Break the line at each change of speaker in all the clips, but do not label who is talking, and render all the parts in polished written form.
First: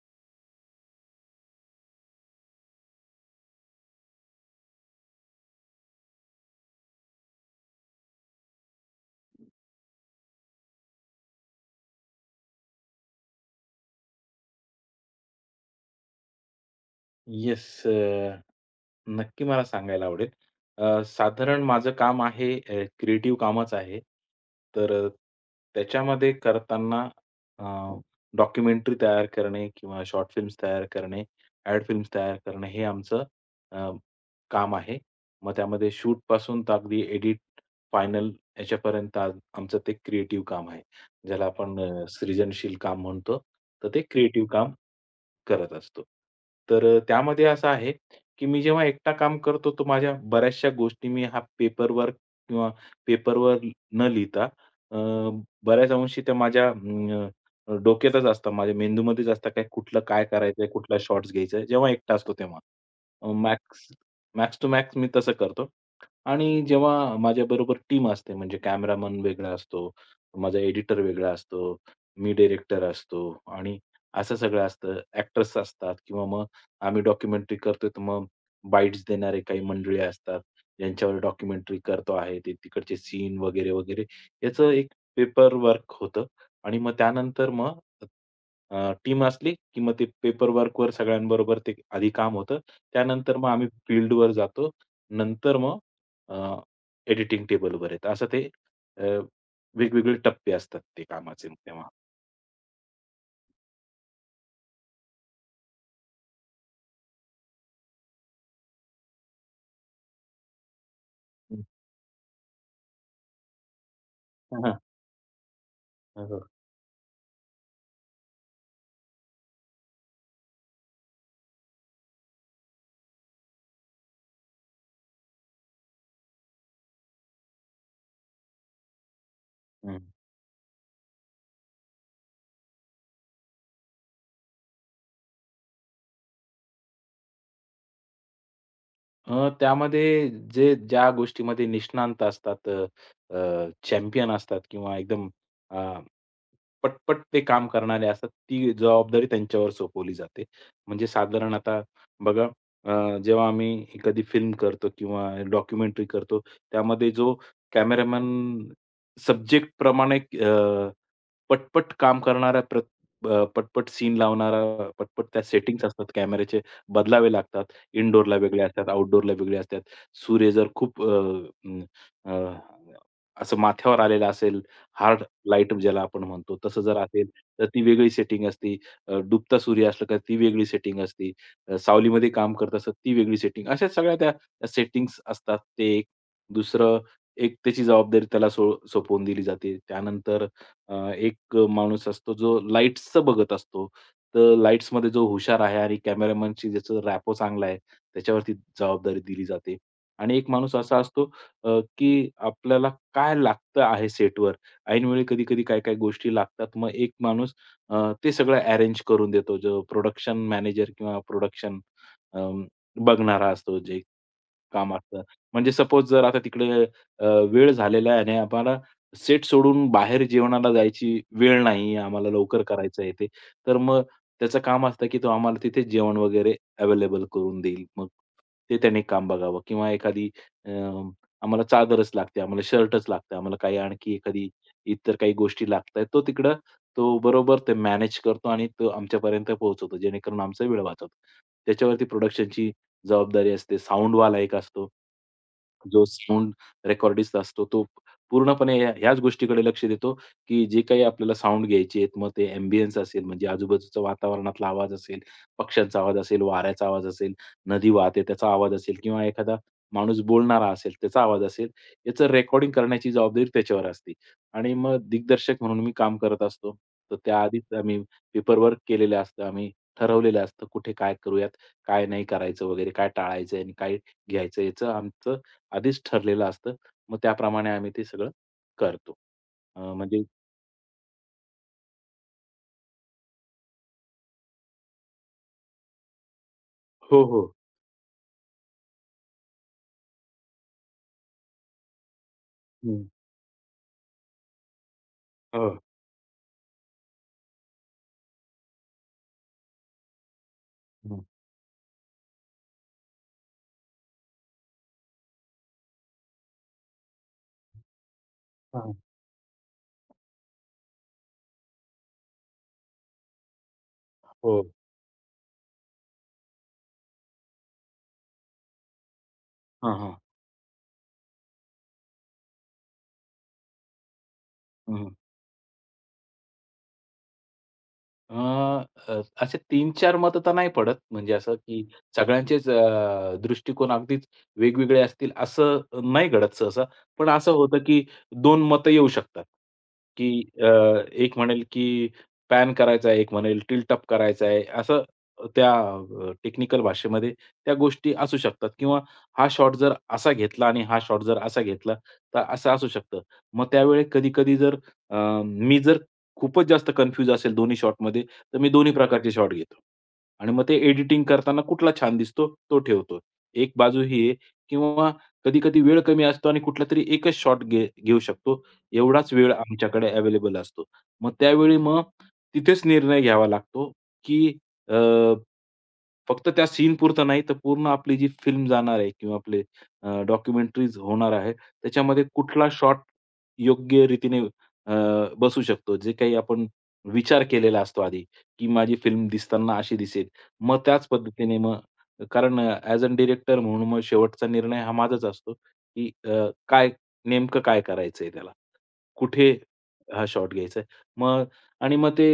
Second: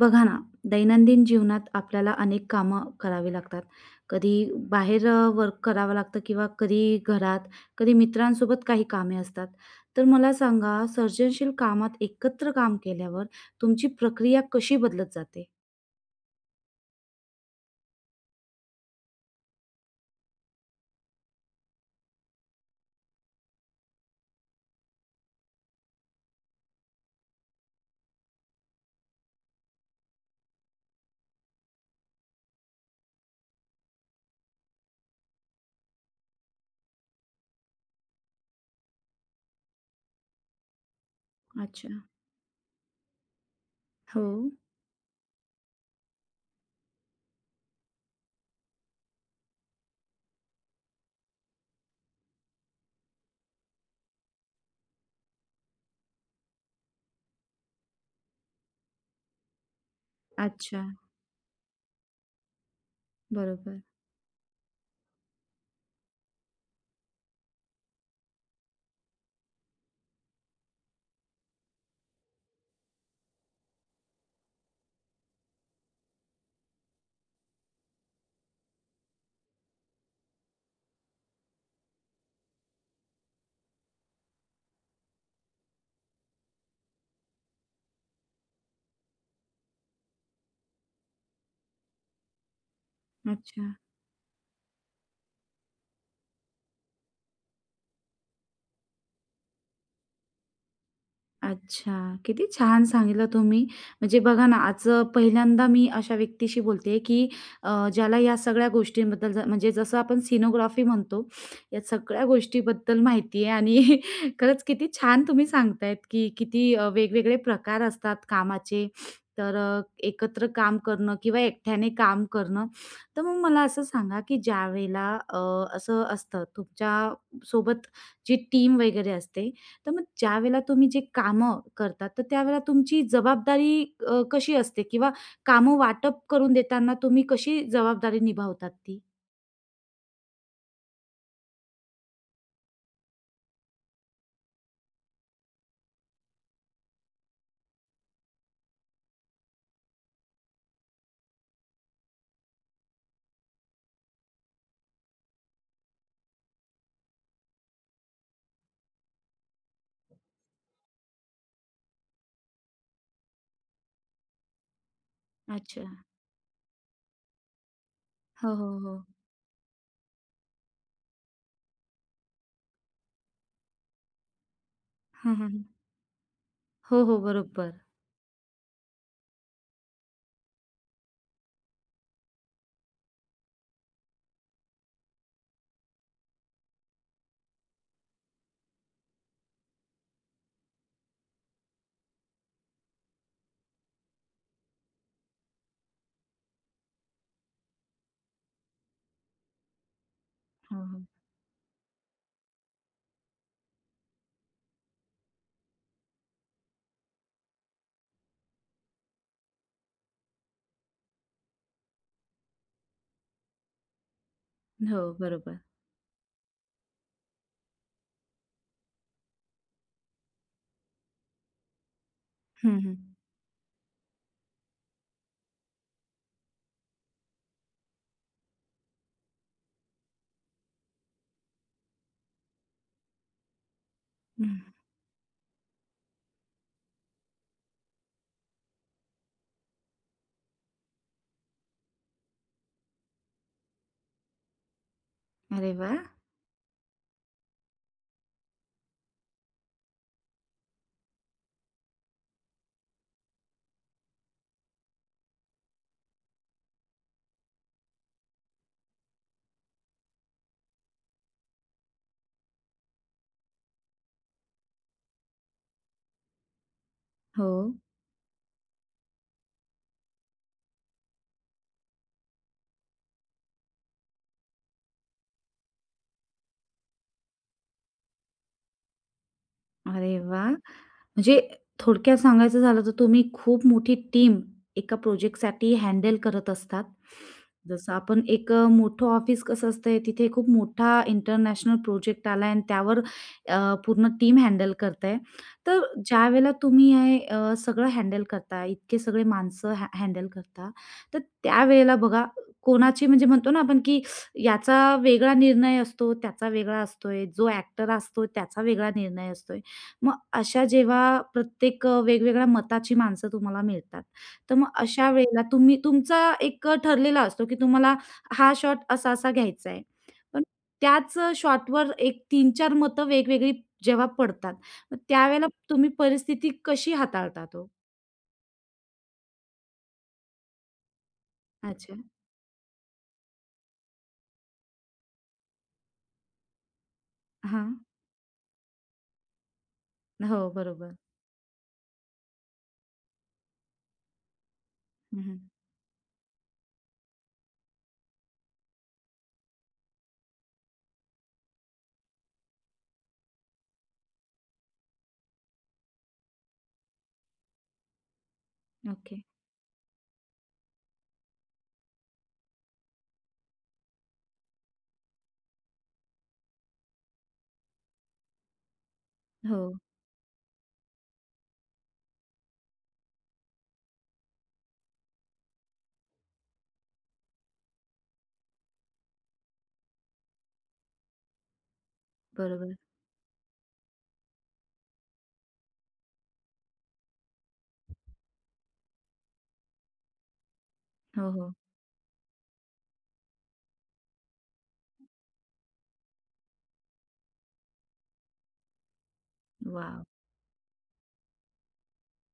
बघा ना, दैनंदिन जीवनात आपल्याला अनेक कामं करावी लागतात. कधी बाहेर वर्क करावं लागतं किंवा कधी घरात, कधी मित्रांसोबत काही कामे असतात. तर मला सांगा, सर्जनशील कामात एकत्र काम केल्यावर तुमची प्रक्रिया कशी बदलत जाते?
यिस यू नक्की मला सांगायला आवडेल. साधारण माझं काम आहे, क्रिएटिव्ह कामच आहे. तर त्याच्यामध्ये करताना अ, डॉक्युमेंटरी तयार करणे किंवा शॉर्ट फिल्म्स तयार करणे, ॲड फिल्म्स तयार करणे हे आमचं अ, काम आहे. मग त्यामध्ये शूटपासून तर अगदी एडिट, फायनल याच्यापर्यंत आज आमचं ते क्रिएटिव्ह काम आहे. ज्याला आपण
अच्छा.
सृजनशील काम म्हणतो. तर ते
हो.
क्रिएटिव्ह काम करत असतो. तर त्यामध्ये असं आहे की मी जेव्हा एकटा काम करतो, तर माझ्या बऱ्याचशा गोष्टी मी हा पेपरवर्क किंवा पेपरवर न लिहिता अ, बऱ्याच अंशी त्या माझ्या डोक्यातच असतात, माझ्या मेंदूमध्येच असतात, काय कुठलं काय करायचंय,
अच्छा.
कुठला शॉट्स घ्यायचा आहे, जेव्हा एकटा असतो तेव्हा.
बरोबर.
मॅक्स मॅक्स टू मॅक्स मी तसं करतो. आणि जेव्हा माझ्याबरोबर टीम असते, म्हणजे कॅमेरामन वेगळा असतो, माझा एडिटर वेगळा असतो, मी डायरेक्टर असतो आणि असं सगळं असतं. एक्टर्स असतात किंवा मग आम्ही डॉक्युमेंटरी करतोय, तर मग बाईट्स देणारे काही मंडळी असतात, ज्यांच्यावर डॉक्युमेंटरी करतो आहे, ते तिकडचे सीन वगैरे, वगैरे. याचं एक पेपर वर्क होतं. आणि मग त्यानंतर मग टीम असली, की मग ते पेपर वर्कवर सगळ्यांबरोबर ते आधी काम होतं. त्यानंतर मग आम्ही
अच्छा.
फील्डवर जातो. नंतर मग एडिटिंग टेबलवर येतं. असं ते अ, वेगवेगळे टप्पे असतात ते कामाचे तेव्हा.
अच्छा. किती छान सांगितलं तुम्ही. म्हणजे बघा ना, आज पहिल्यांदा मी अशा व्यक्तीशी बोलते की ज्याला या सगळ्या गोष्टींबद्दल म्हणजे जसं आपण सीनोग्राफी म्हणतो,
हं.
या सगळ्या गोष्टीबद्दल माहिती आहे आणि खरंच
हां, हां.
किती छान तुम्ही सांगतायत,
हो,
की
हो.
किती वेगवेगळे प्रकार असतात कामाचे. तर एकत्र काम करणं किंवा एकट्याने काम करणं. तर मग मला असं सांगा, की ज्यावेळेला असं असतं तुमच्या सोबत जी टीम वगैरे असते, तर
हं.
मग ज्यावेळेला तुम्ही जे कामं करतात, तर त्यावेळेला तुमची जबाबदारी कशी असते किंवा कामं वाटप करून देताना तुम्ही कशी जबाबदारी निभावतात ती?
त्यामध्ये ज्या गोष्टीमध्ये निष्णांत असतात, चॅम्पियन असतात किंवा एकदम अ, पटपट ते काम करणारे असतात, ती जबाबदारी त्यांच्यावर सोपवली जाते. म्हणजे साधारण आता बघा, जेव्हा आम्ही एखादी फिल्म करतो किंवा डॉक्युमेंटरी करतो, त्यामध्ये जो कॅमेरामन सब्जेक्टप्रमाणे अ, पटपट काम करणारा प्र अ, पटपट सीन लावणारा, पटपट त्या
अच्छा.
सेटिंग्ज असतात कॅमेऱ्याचे बदलावे लागतात. इनडोअरला
हो,
वेगळे
हो,
असतात,
हो.
आउटडोअरला वेगळे असतात. सूर्य जर खूप अं, अ, असं माथ्यावर आलेला असेल, हार्ड
हं, हं, हं.
लाईट ज्याला आपण म्हणतो, तसं जर
हो, हो.
असेल, तर
बरोबर.
ती वेगळी सेटिंग असती. डुबता सूर्य असला का ती वेगळी सेटिंग असती. सावलीमध्ये काम करत असतात, ती वेगळी सेटिंग. अशा सगळ्या त्या सेटिंग्ज असतात. ते एक. दुसरं, एक त्याची जबाबदारी त्याला सोपवून दिली जाते. त्यानंतर एक माणूस असतो जो लाईट्सचं बघत असतो. तर लाईट्समध्ये जो हुशार आहे आणि कॅमेरामनची ज्याचं रॅपो चांगला आहे, त्याच्यावरती जबाबदारी दिली जाते. आणि एक माणूस
हो,
असा
हो.
असतो की आपल्याला काय लागतं आहे सेटवर. ऐनवेळी कधी-कधी काय-काय गोष्टी लागतात. मग एक माणूस ते सगळं अरेंज करून देतो. जो प्रोडक्शन मॅनेजर किंवा प्रोडक्शन बघणारा असतो जे काम
हो,
असतं.
बरोबर.
म्हणजे सपोज जर आता तिकडे अ, वेळ झालेला आहे आणि आम्हाला सेट सोडून बाहेर जेवणाला जायची वेळ नाही, आम्हाला लवकर
हं, हं.
करायचं आहे ते. तर मग त्याचं काम असतं, की तो आम्हाला तिथे जेवण वगैरे अवेलेबल करून देईल. मग ते त्याने काम बघावं किंवा एखादी अ, आम्हाला चादरच लागते, आम्हाला शर्टच लागतं, आम्हाला काही आणखी एखादी
हं.
इतर काही गोष्टी लागतायत. तो तिकडं तो बरोबर ते मॅनेज करतो आणि तो आमच्यापर्यंत पोहोचवतो, जेणेकरून आमचा वेळ वाचवतो. त्याच्यावरती प्रोडक्शनची जबाबदारी असते. साउंडवाला एक असतो.
अरे वाह!
जो साउंड रेकॉर्डिस्ट असतो, तो पूर्णपणे ह्याच गोष्टीकडे लक्ष देतो, की जे काही आपल्याला साउंड घ्यायचे आहेत, मग ते अँबियन्स असेल, म्हणजे आजूबाजूचा वातावरणातला आवाज असेल, पक्ष्यांचा आवाज असेल, वाऱ्याचा आवाज असेल, नदी वाहते त्याचा आवाज असेल किंवा एखादा माणूस बोलणारा असेल, त्याचा आवाज असेल, याचं रेकॉर्डिंग करण्याची जबाबदारी त्याच्यावर असते. आणि मग दिग्दर्शक म्हणून मी काम करत असतो. तर
हो.
त्याआधीच आम्ही पेपरवर्क केलेलं असतं. आम्ही ठरवलेलं असतं, कुठे काय करूयात, काय नाही करायचं वगैरे, काय टाळायचं आणि काय घ्यायचं, याचं आमचं आधीच ठरलेलं असतं. मग त्याप्रमाणे आम्ही ते सगळं करतो.
अरे
म्हणजे
वाह! म्हणजे थोडक्यात सांगायचं झालं तर तुम्ही खूप मोठी टीम एका प्रोजेक्टसाठी हँडल करत असतात.
हो, हो.
जसं आपण एक मोठं ऑफिस कसं असतंय तिथे खूप मोठा इंटरनॅशनल प्रोजेक्ट आलाय आणि त्यावर
हं.
पूर्ण टीम हँडल करताय.
हो.
तर ज्यावेळेला तुम्ही हे सगळं हँडल करता, इतके सगळे माणसं हँडल करता, तर
हं.
त्यावेळेला बघा कोणाची म्हणजे म्हणतो ना आपण की याचा वेगळा निर्णय असतो, त्याचा वेगळा असतोय, जो ॲक्टर असतो त्याचा वेगळा
हां.
निर्णय असतोय. मग अशा जेव्हा प्रत्येक वेगवेगळ्या मताची माणसं तुम्हाला मिळतात, तर
हो.
मग अशा वेळेला तुम्ही तुमचा एक ठरलेला असतो, की तुम्हाला हा शॉट असा-असा घ्यायचा आहे.
हां, हां.
पण त्याच शॉटवर एक तीन चार मतं वेगवेगळी जेव्हा पडतात, मग
हं,
त्यावेळेला तुम्ही परिस्थिती कशी हाताळतात ओ?
अ, अ, असे 3-4 मतं तर नाही पडत. म्हणजे असं की
अच्छा.
सगळ्यांचेच दृष्टिकोन अगदीच वेगवेगळे असतील असं नाही घडत सहसा. पण असं
हां.
होतं की दोन मतं येऊ शकतात. की
हो,
अ,
बरोबर.
एक म्हणेल की पॅन करायचा आहे, एक म्हणेल टिल्ट अप करायचा आहे. असं
हं, हं.
त्या टेक्निकल भाषेमध्ये त्या गोष्टी असू शकतात किंवा हा शॉट जर असा घेतला आणि हा शॉट जर असा घेतला, तर असं असू शकतं. मग त्यावेळी कधी-कधी जर अ, मी जर खूपच जास्त कन्फ्यूज असेल दोन्ही शॉटमध्ये, तर मी दोन्ही
ओके.
प्रकारचे शॉट घेतो. आणि मग ते एडिटिंग करताना कुठला छान दिसतो तो ठेवतो. एक बाजू ही आहे किंवा कधी-कधी वेळ कमी असतो आणि कुठलातरी एकच शॉट घेऊ शकतो. एवढाच वेळ
हो,
आमच्याकडे अवेलेबल असतो. मग त्यावेळी मग तिथेच निर्णय घ्यावा लागतो, की अ, फक्त त्या सीनपुरतं नाही, तर पूर्ण आपली जी फिल्म जाणार आहे किंवा आपले डॉक्युमेंटरीज होणार आहे, त्याच्यामध्ये कुठला
बरोबर.
शॉट योग्य रीतीने अ, बसू शकतो. जे काही आपण विचार केलेला असतो आधी, की माझी फिल्म दिसताना अशी दिसेल. मग त्याच
हो, हो.
पद्धतीने मग कारण ॲज अ डिरेक्टर म्हणून मग शेवटचा निर्णय हा माझाच असतो, की अ, काय नेमकं काय करायचंय त्याला? कुठे
वॉव!
हा शॉट घ्यायचा आहे? मग आणि मग ते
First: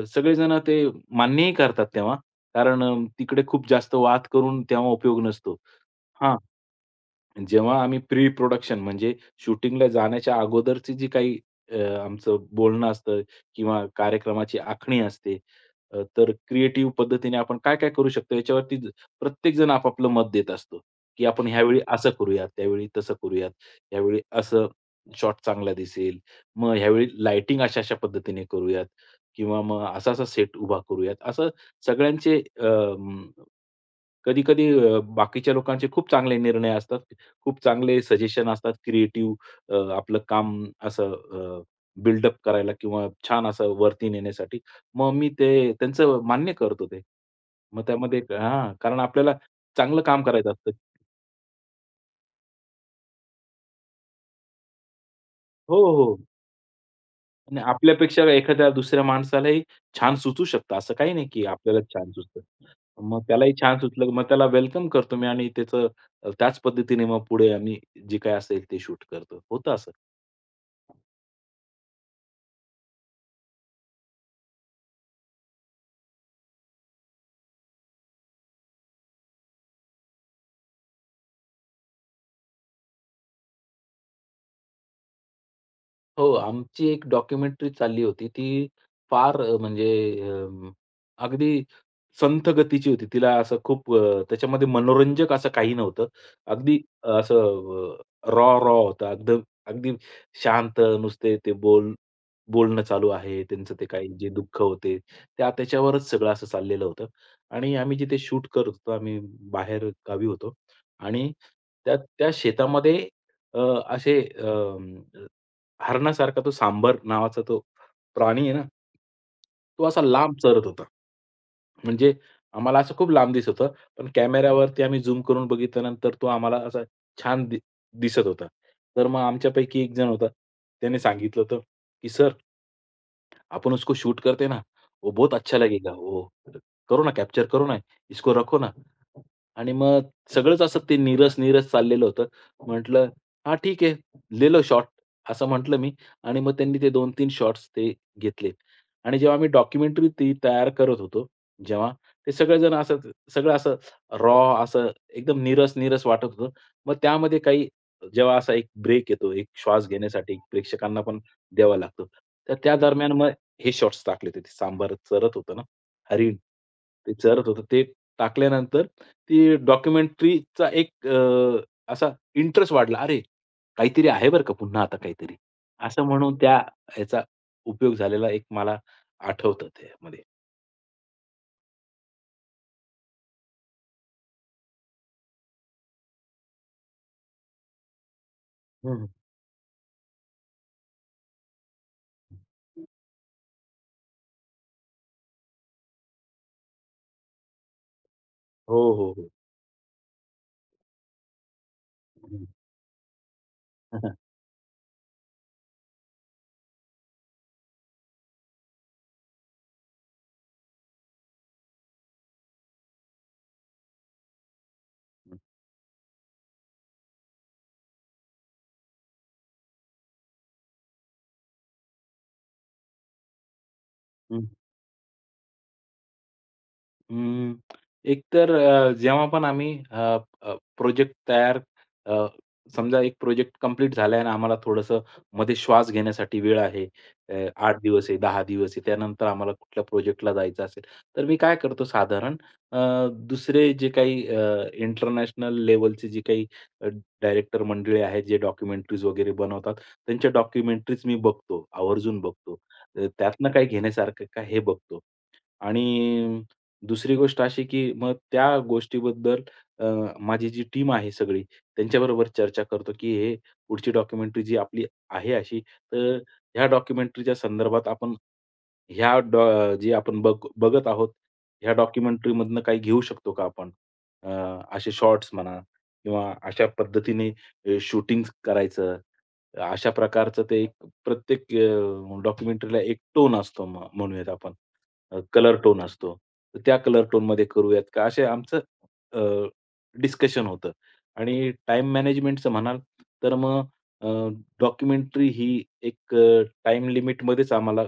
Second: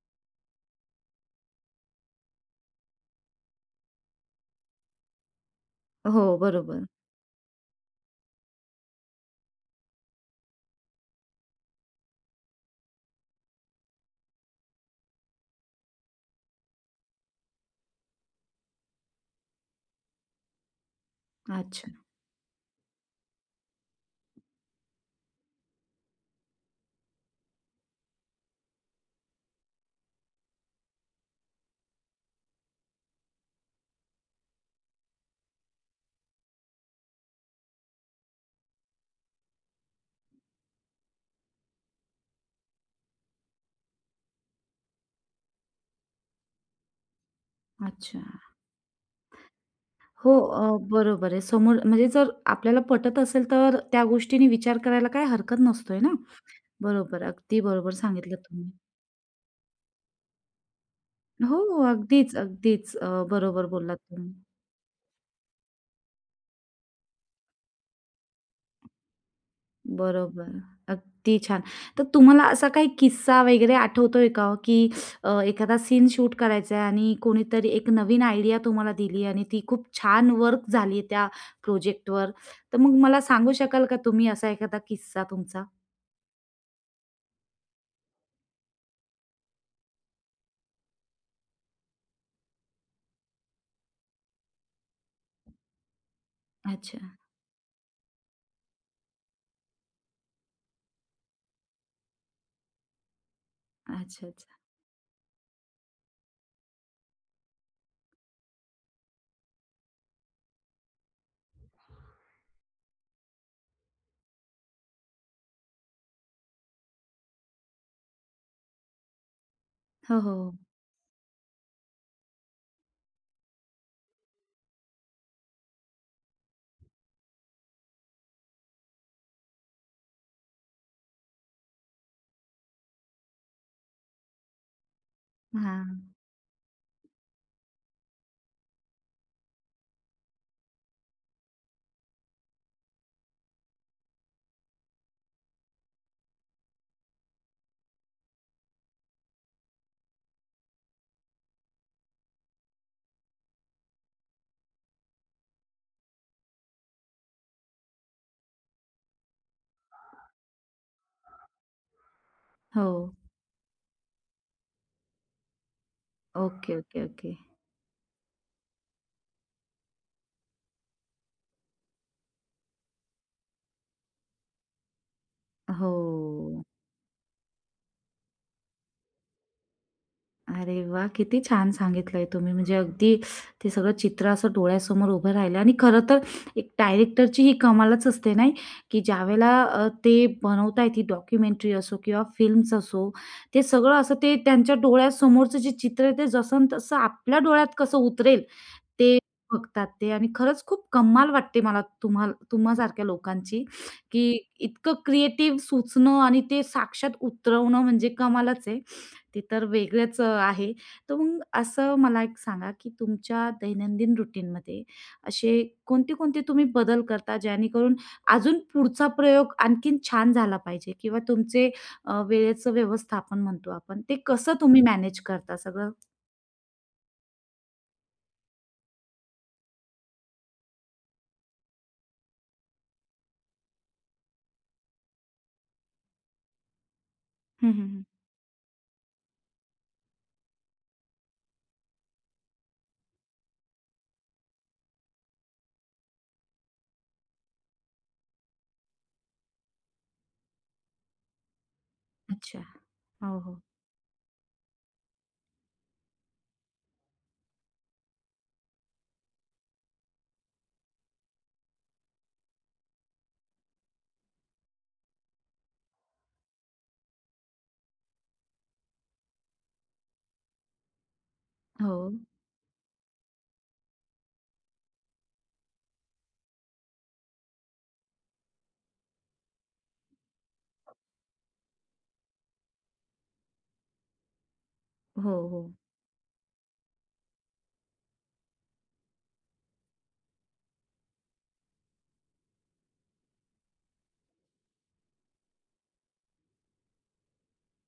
सगळेजण ते मान्यही करतात तेव्हा. कारण तिकडे खूप जास्त वाद करून तेव्हा उपयोग नसतो.
हो,
हां.
बरोबर.
जेव्हा आम्ही प्री प्रोडक्शन म्हणजे शूटिंगला जाण्याच्या अगोदरची जी काही अ, आमचं बोलणं असतं किंवा कार्यक्रमाची आखणी असते, तर क्रिएटिव्ह पद्धतीने आपण काय-काय करू शकतो याच्यावरती प्रत्येक जण आपापलं मत देत असतो, की आपण ह्यावेळी
अच्छा,
असं करूयात, त्यावेळी तसं करूयात, यावेळी असं शॉट चांगला दिसेल, मग ह्यावेळी लाइटिंग अशा-अशा पद्धतीने करूयात किंवा मग असा-असा सेट उभा करूयात. असं सगळ्यांचे कधी-कधी बाकीच्या लोकांचे खूप चांगले निर्णय असतात. खूप चांगले सजेशन असतात. क्रिएटिव्ह आपलं काम असं बिल्डअप करायला किंवा छान असं वरती नेण्यासाठी. मग मी ते त्यांचं मान्य करतो ते. मग
अच्छा.
त्यामध्ये हां, कारण आपल्याला चांगलं काम
हो,
करायचं असतं.
बरोबर आहे. समोर म्हणजे जर आपल्याला पटत असेल, तर त्या गोष्टीने विचार करायला काही हरकत
हो,
नसतोय ना.
हो.
बरोबर, अगदी
आणि
बरोबर
आपल्यापेक्षा
सांगितलं
एखाद्या
तुम्ही.
दुसऱ्या माणसालाही छान सुचू शकतं. असं काही नाही की
हो, हो,
आपल्यालाच छान
अगदीच,
सुचतं.
अगदीच.
मग त्यालाही
बरोबर
छान
बोललात
सुचलं, मग
तुम्ही.
त्याला वेलकम करतो मी आणि त्याचं त्याच पद्धतीने मग पुढे आम्ही जे काही असेल ते शूट करतो. होतं असं.
बरोबर, अगदी छान. तर तुम्हाला असा काही किस्सा वगैरे आठवतोय का हो, की एखादा सीन शूट करायचा आहे आणि कोणीतरी एक नवीन आयडिया तुम्हाला दिली आणि ती खूप छान वर्क झाली त्या प्रोजेक्टवर. तर मग मला सांगू शकाल का तुम्ही असा एखादा किस्सा तुमचा?
हो, आमची एक डॉक्युमेंटरी चालली होती. ती फार म्हणजे अ, अगदी संथ गतीची होती. तिला असं खूप त्याच्यामध्ये मनोरंजक असं काही नव्हतं. अगदी
अच्छा,
असं असं रॉ होतं. अगदी अगदी शांत नुसते ते बोलणं चालू आहे. त्यांचं ते काही
अच्छा,
जे
अच्छा.
दुःख होते, त्याच्यावरच सगळं असं चाललेलं होतं. आणि आम्ही जिथे शूट करत होतो, आम्ही बाहेरगावी होतो आणि त्या त्या शेतामध्ये अ, असे हरणासारखा तो सांबर नावाचा तो प्राणी आहे ना, तो असा
हो, हो.
लांब
हो.
चरत होता. म्हणजे आम्हाला असं खूप लांब दिसत होतं. पण कॅमेऱ्यावरती आम्ही झूम करून बघितल्यानंतर तो आम्हाला असा छान दिसत होता. तर मग आमच्यापैकी एक जण होता. त्याने सांगितलं होतं, की "सर, अपन उसको शूट करते ना, वो बहुत अच्छा लगेगा.
हां.
वो करो ना, कॅप्चर करो ना, इसको रखो ना." आणि मग सगळंच असं ते नीरस-नीरस चाललेलं होतं. म्हटलं, "हां, ठीक है, ले लो शॉट." असं म्हटलं मी आणि मग त्यांनी ते 2-3 शॉट्स ते घेतले. आणि जेव्हा आम्ही डॉक्युमेंटरी ती तयार करत होतो, जेव्हा ते सगळेजण असं सगळं असं रॉ असं एकदम नीरस-नीरस वाटत होतं. मग त्यामध्ये काही जेव्हा असा एक ब्रेक येतो, एक श्वास घेण्यासाठी प्रेक्षकांना पण द्यावा लागतो. तर त्या
हो.
दरम्यान मग हे शॉट्स टाकले होते. ते सांबार चरत होतं ना, हरीण.
ओके, ओके,
ते
ओके.
चरत होतं. ते टाकल्यानंतर ती डॉक्युमेंटरीचा एक असा इंटरेस्ट वाढला. अरे, काहीतरी आहे बरं का पुन्हा आता काहीतरी.
हो.
असं म्हणून त्या ह्याचा उपयोग झालेला एक मला आठवतं त्यामध्ये.
अरे वाह! किती छान सांगितलंय तुम्ही. म्हणजे अगदी ते सगळं चित्र असं डोळ्यासमोर उभं राहिलं आणि खरं तर एक डायरेक्टरची ही कमालच असते नाही, की
हं, हं.
ज्यावेळेला ते बनवताय ती डॉक्युमेंटरी असो किंवा फिल्म्स असो, ते सगळं असं ते त्यांच्या डोळ्यासमोरचं जे चित्र आहे ते जसं न तसं आपल्या डोळ्यात कसं उतरेल
हो, हो,
ते
हो.
बघतात ते आणि खरंच खूप कमाल वाटते मला तुम्हासारख्या लोकांची,
हं, हं.
की इतकं क्रिएटिव्ह सुचणं आणि ते साक्षात उतरवणं म्हणजे कमालच आहे. ते तर वेगळंच आहे. तर मग असं मला एक सांगा, की तुमच्या दैनंदिन रूटीनमध्ये
हं.
असे कोणते-कोणते तुम्ही बदल करता, जेणेकरून अजून पुढचा प्रयोग आणखीन छान झाला पाहिजे किंवा तुमचे वेळेचं व्यवस्थापन म्हणतो आपण, ते कसं तुम्ही मॅनेज करता सगळं?
हं, एकतर जेव्हा पण आम्ही प्रोजेक्ट तयार अ, समजा एक प्रोजेक्ट कंप्लीट झाला आहे आणि आम्हाला थोडंसं मध्ये श्वास घेण्यासाठी वेळ आहे.
हं,
आठ
हं, हं.
दिवस आहे, 10 दिवस आहे. त्यानंतर आम्हाला कुठल्या प्रोजेक्टला जायचं असेल, तर मी काय करतो साधारण अ, दुसरे जे काही इंटरनॅशनल लेव्हलचे जे काही डायरेक्टर मंडळी आहेत, जे डॉक्युमेंटरीज वगैरे बनवतात, त्यांच्या डॉक्युमेंटरीज मी बघतो, आवर्जून बघतो.
अच्छा. हो,
त्यातनं
हो.
काय घेण्यासारखं का हे बघतो. आणि दुसरी गोष्ट अशी, की मग त्या गोष्टीबद्दल अ, माझी जी टीम आहे सगळी, त्यांच्याबरोबर चर्चा करतो, की हे पुढची डॉक्युमेंटरी जी आपली आहे अशी, तर ह्या डॉक्युमेंटरीच्या संदर्भात आपण ह्या डॉ जे आपण बघत आहोत, ह्या
हो.
डॉक्युमेंटरीमधनं काही घेऊ शकतो का आपण? अ, असे शॉट्स म्हणा किंवा अशा पद्धतीने शूटिंग करायचं. अशा प्रकारचं ते एक प्रत्येक डॉक्युमेंटरीला एक टोन असतो म्हणूयात आपण.
हो,
कलर
हो.
टोन असतो. तर त्या कलर टोनमध्ये करूयात का? असे आमचं अ, डिस्कशन होतं. आणि टाईम मॅनेजमेंटचं म्हणाल, तर मग डॉक्युमेंटरी ही एक टाईम लिमिटमध्येच आम्हाला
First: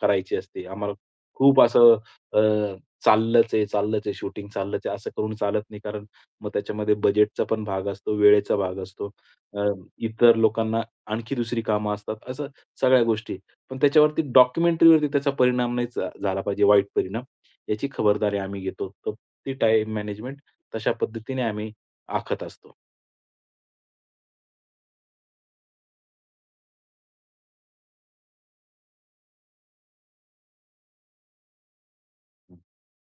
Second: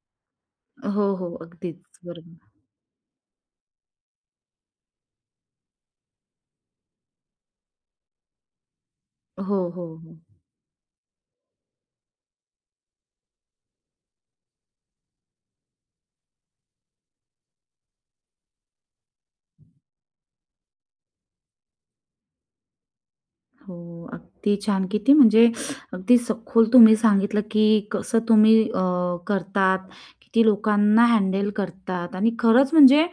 करायची असते. आम्हाला
हो, हो.
खूप
अगदीच.
असं अ,
बरोबर.
चाललंच आहे, चाललंच आहे, शूटिंग चाललंच आहे, असं करून चालत नाही. कारण मग त्याच्यामध्ये बजेटचा पण भाग असतो, वेळेचा भाग असतो.
हो,
अ,
हो, हो.
इतर लोकांना आणखी दुसरी कामं असतात, असं सगळ्या गोष्टी. पण त्याच्यावरती डॉक्युमेंटरीवरती त्याचा परिणाम नाही झाला पाहिजे, वाईट परिणाम. याची खबरदारी आम्ही घेतो. तर ती टाईम मॅनेजमेंट तशा पद्धतीने आम्ही आखत असतो.
हो, अगदी छान. किती म्हणजे अगदी सखोल तुम्ही सांगितलं, की कसं तुम्ही करतात, किती लोकांना हँडल करतात आणि खरंच म्हणजे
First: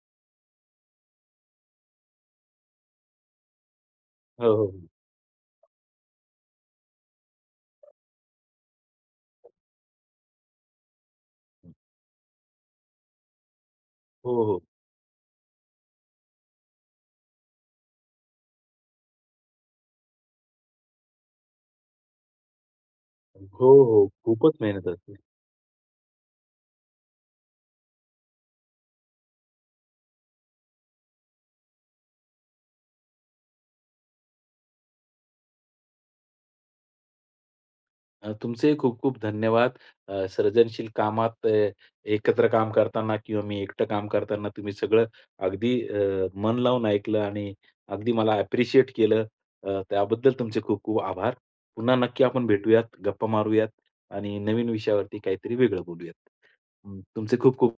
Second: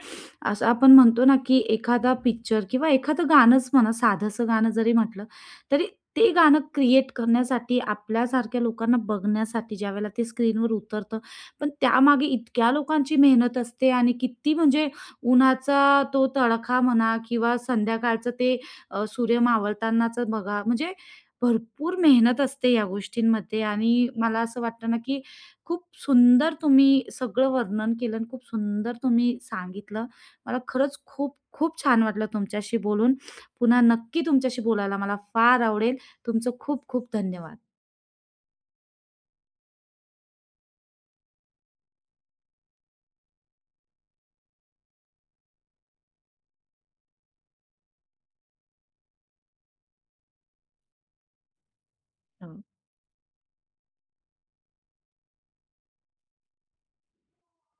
असं आपण म्हणतो ना, की एखादा पिक्चर किंवा एखादं गाणंच म्हणा, साधंसं
हो, हो,
गाणं
हो.
जरी म्हटलं, तरी ते गाणं क्रिएट करण्यासाठी आपल्यासारख्या लोकांना बघण्यासाठी ज्यावेळेला ते स्क्रीनवर उतरतं, पण त्यामागे इतक्या लोकांची मेहनत असते आणि
हो,
किती
हो.
म्हणजे उन्हाचा तो तडका म्हणा किंवा संध्याकाळचं ते सूर्य मावळतानाच बघा, म्हणजे भरपूर मेहनत असते या गोष्टींमध्ये
हो, हो.
आणि मला असं
खूपच मेहनत
वाटतं ना,
असते.
की खूप सुंदर तुम्ही सगळं वर्णन केलं आणि खूप सुंदर तुम्ही सांगितलं. मला खरंच खूप खूप छान वाटलं तुमच्याशी बोलून. पुन्हा नक्की तुमच्याशी बोलायला मला फार आवडेल. तुमचं खूप खूप धन्यवाद.
तुमचेही खूप खूप धन्यवाद. सर्जनशील कामात एकत्र काम करताना किंवा मी एकटं काम करताना तुम्ही सगळं अगदी मन लावून ऐकलं आणि अगदी मला ॲप्रिशिएट केलं. त्याबद्दल तुमचे खूप खूप आभार. पुन्हा नक्की आपण
हो.
भेटूयात, गप्पा मारूयात आणि नवीन विषयावरती काहीतरी वेगळं बोलूयात. तुमचे खूप खूप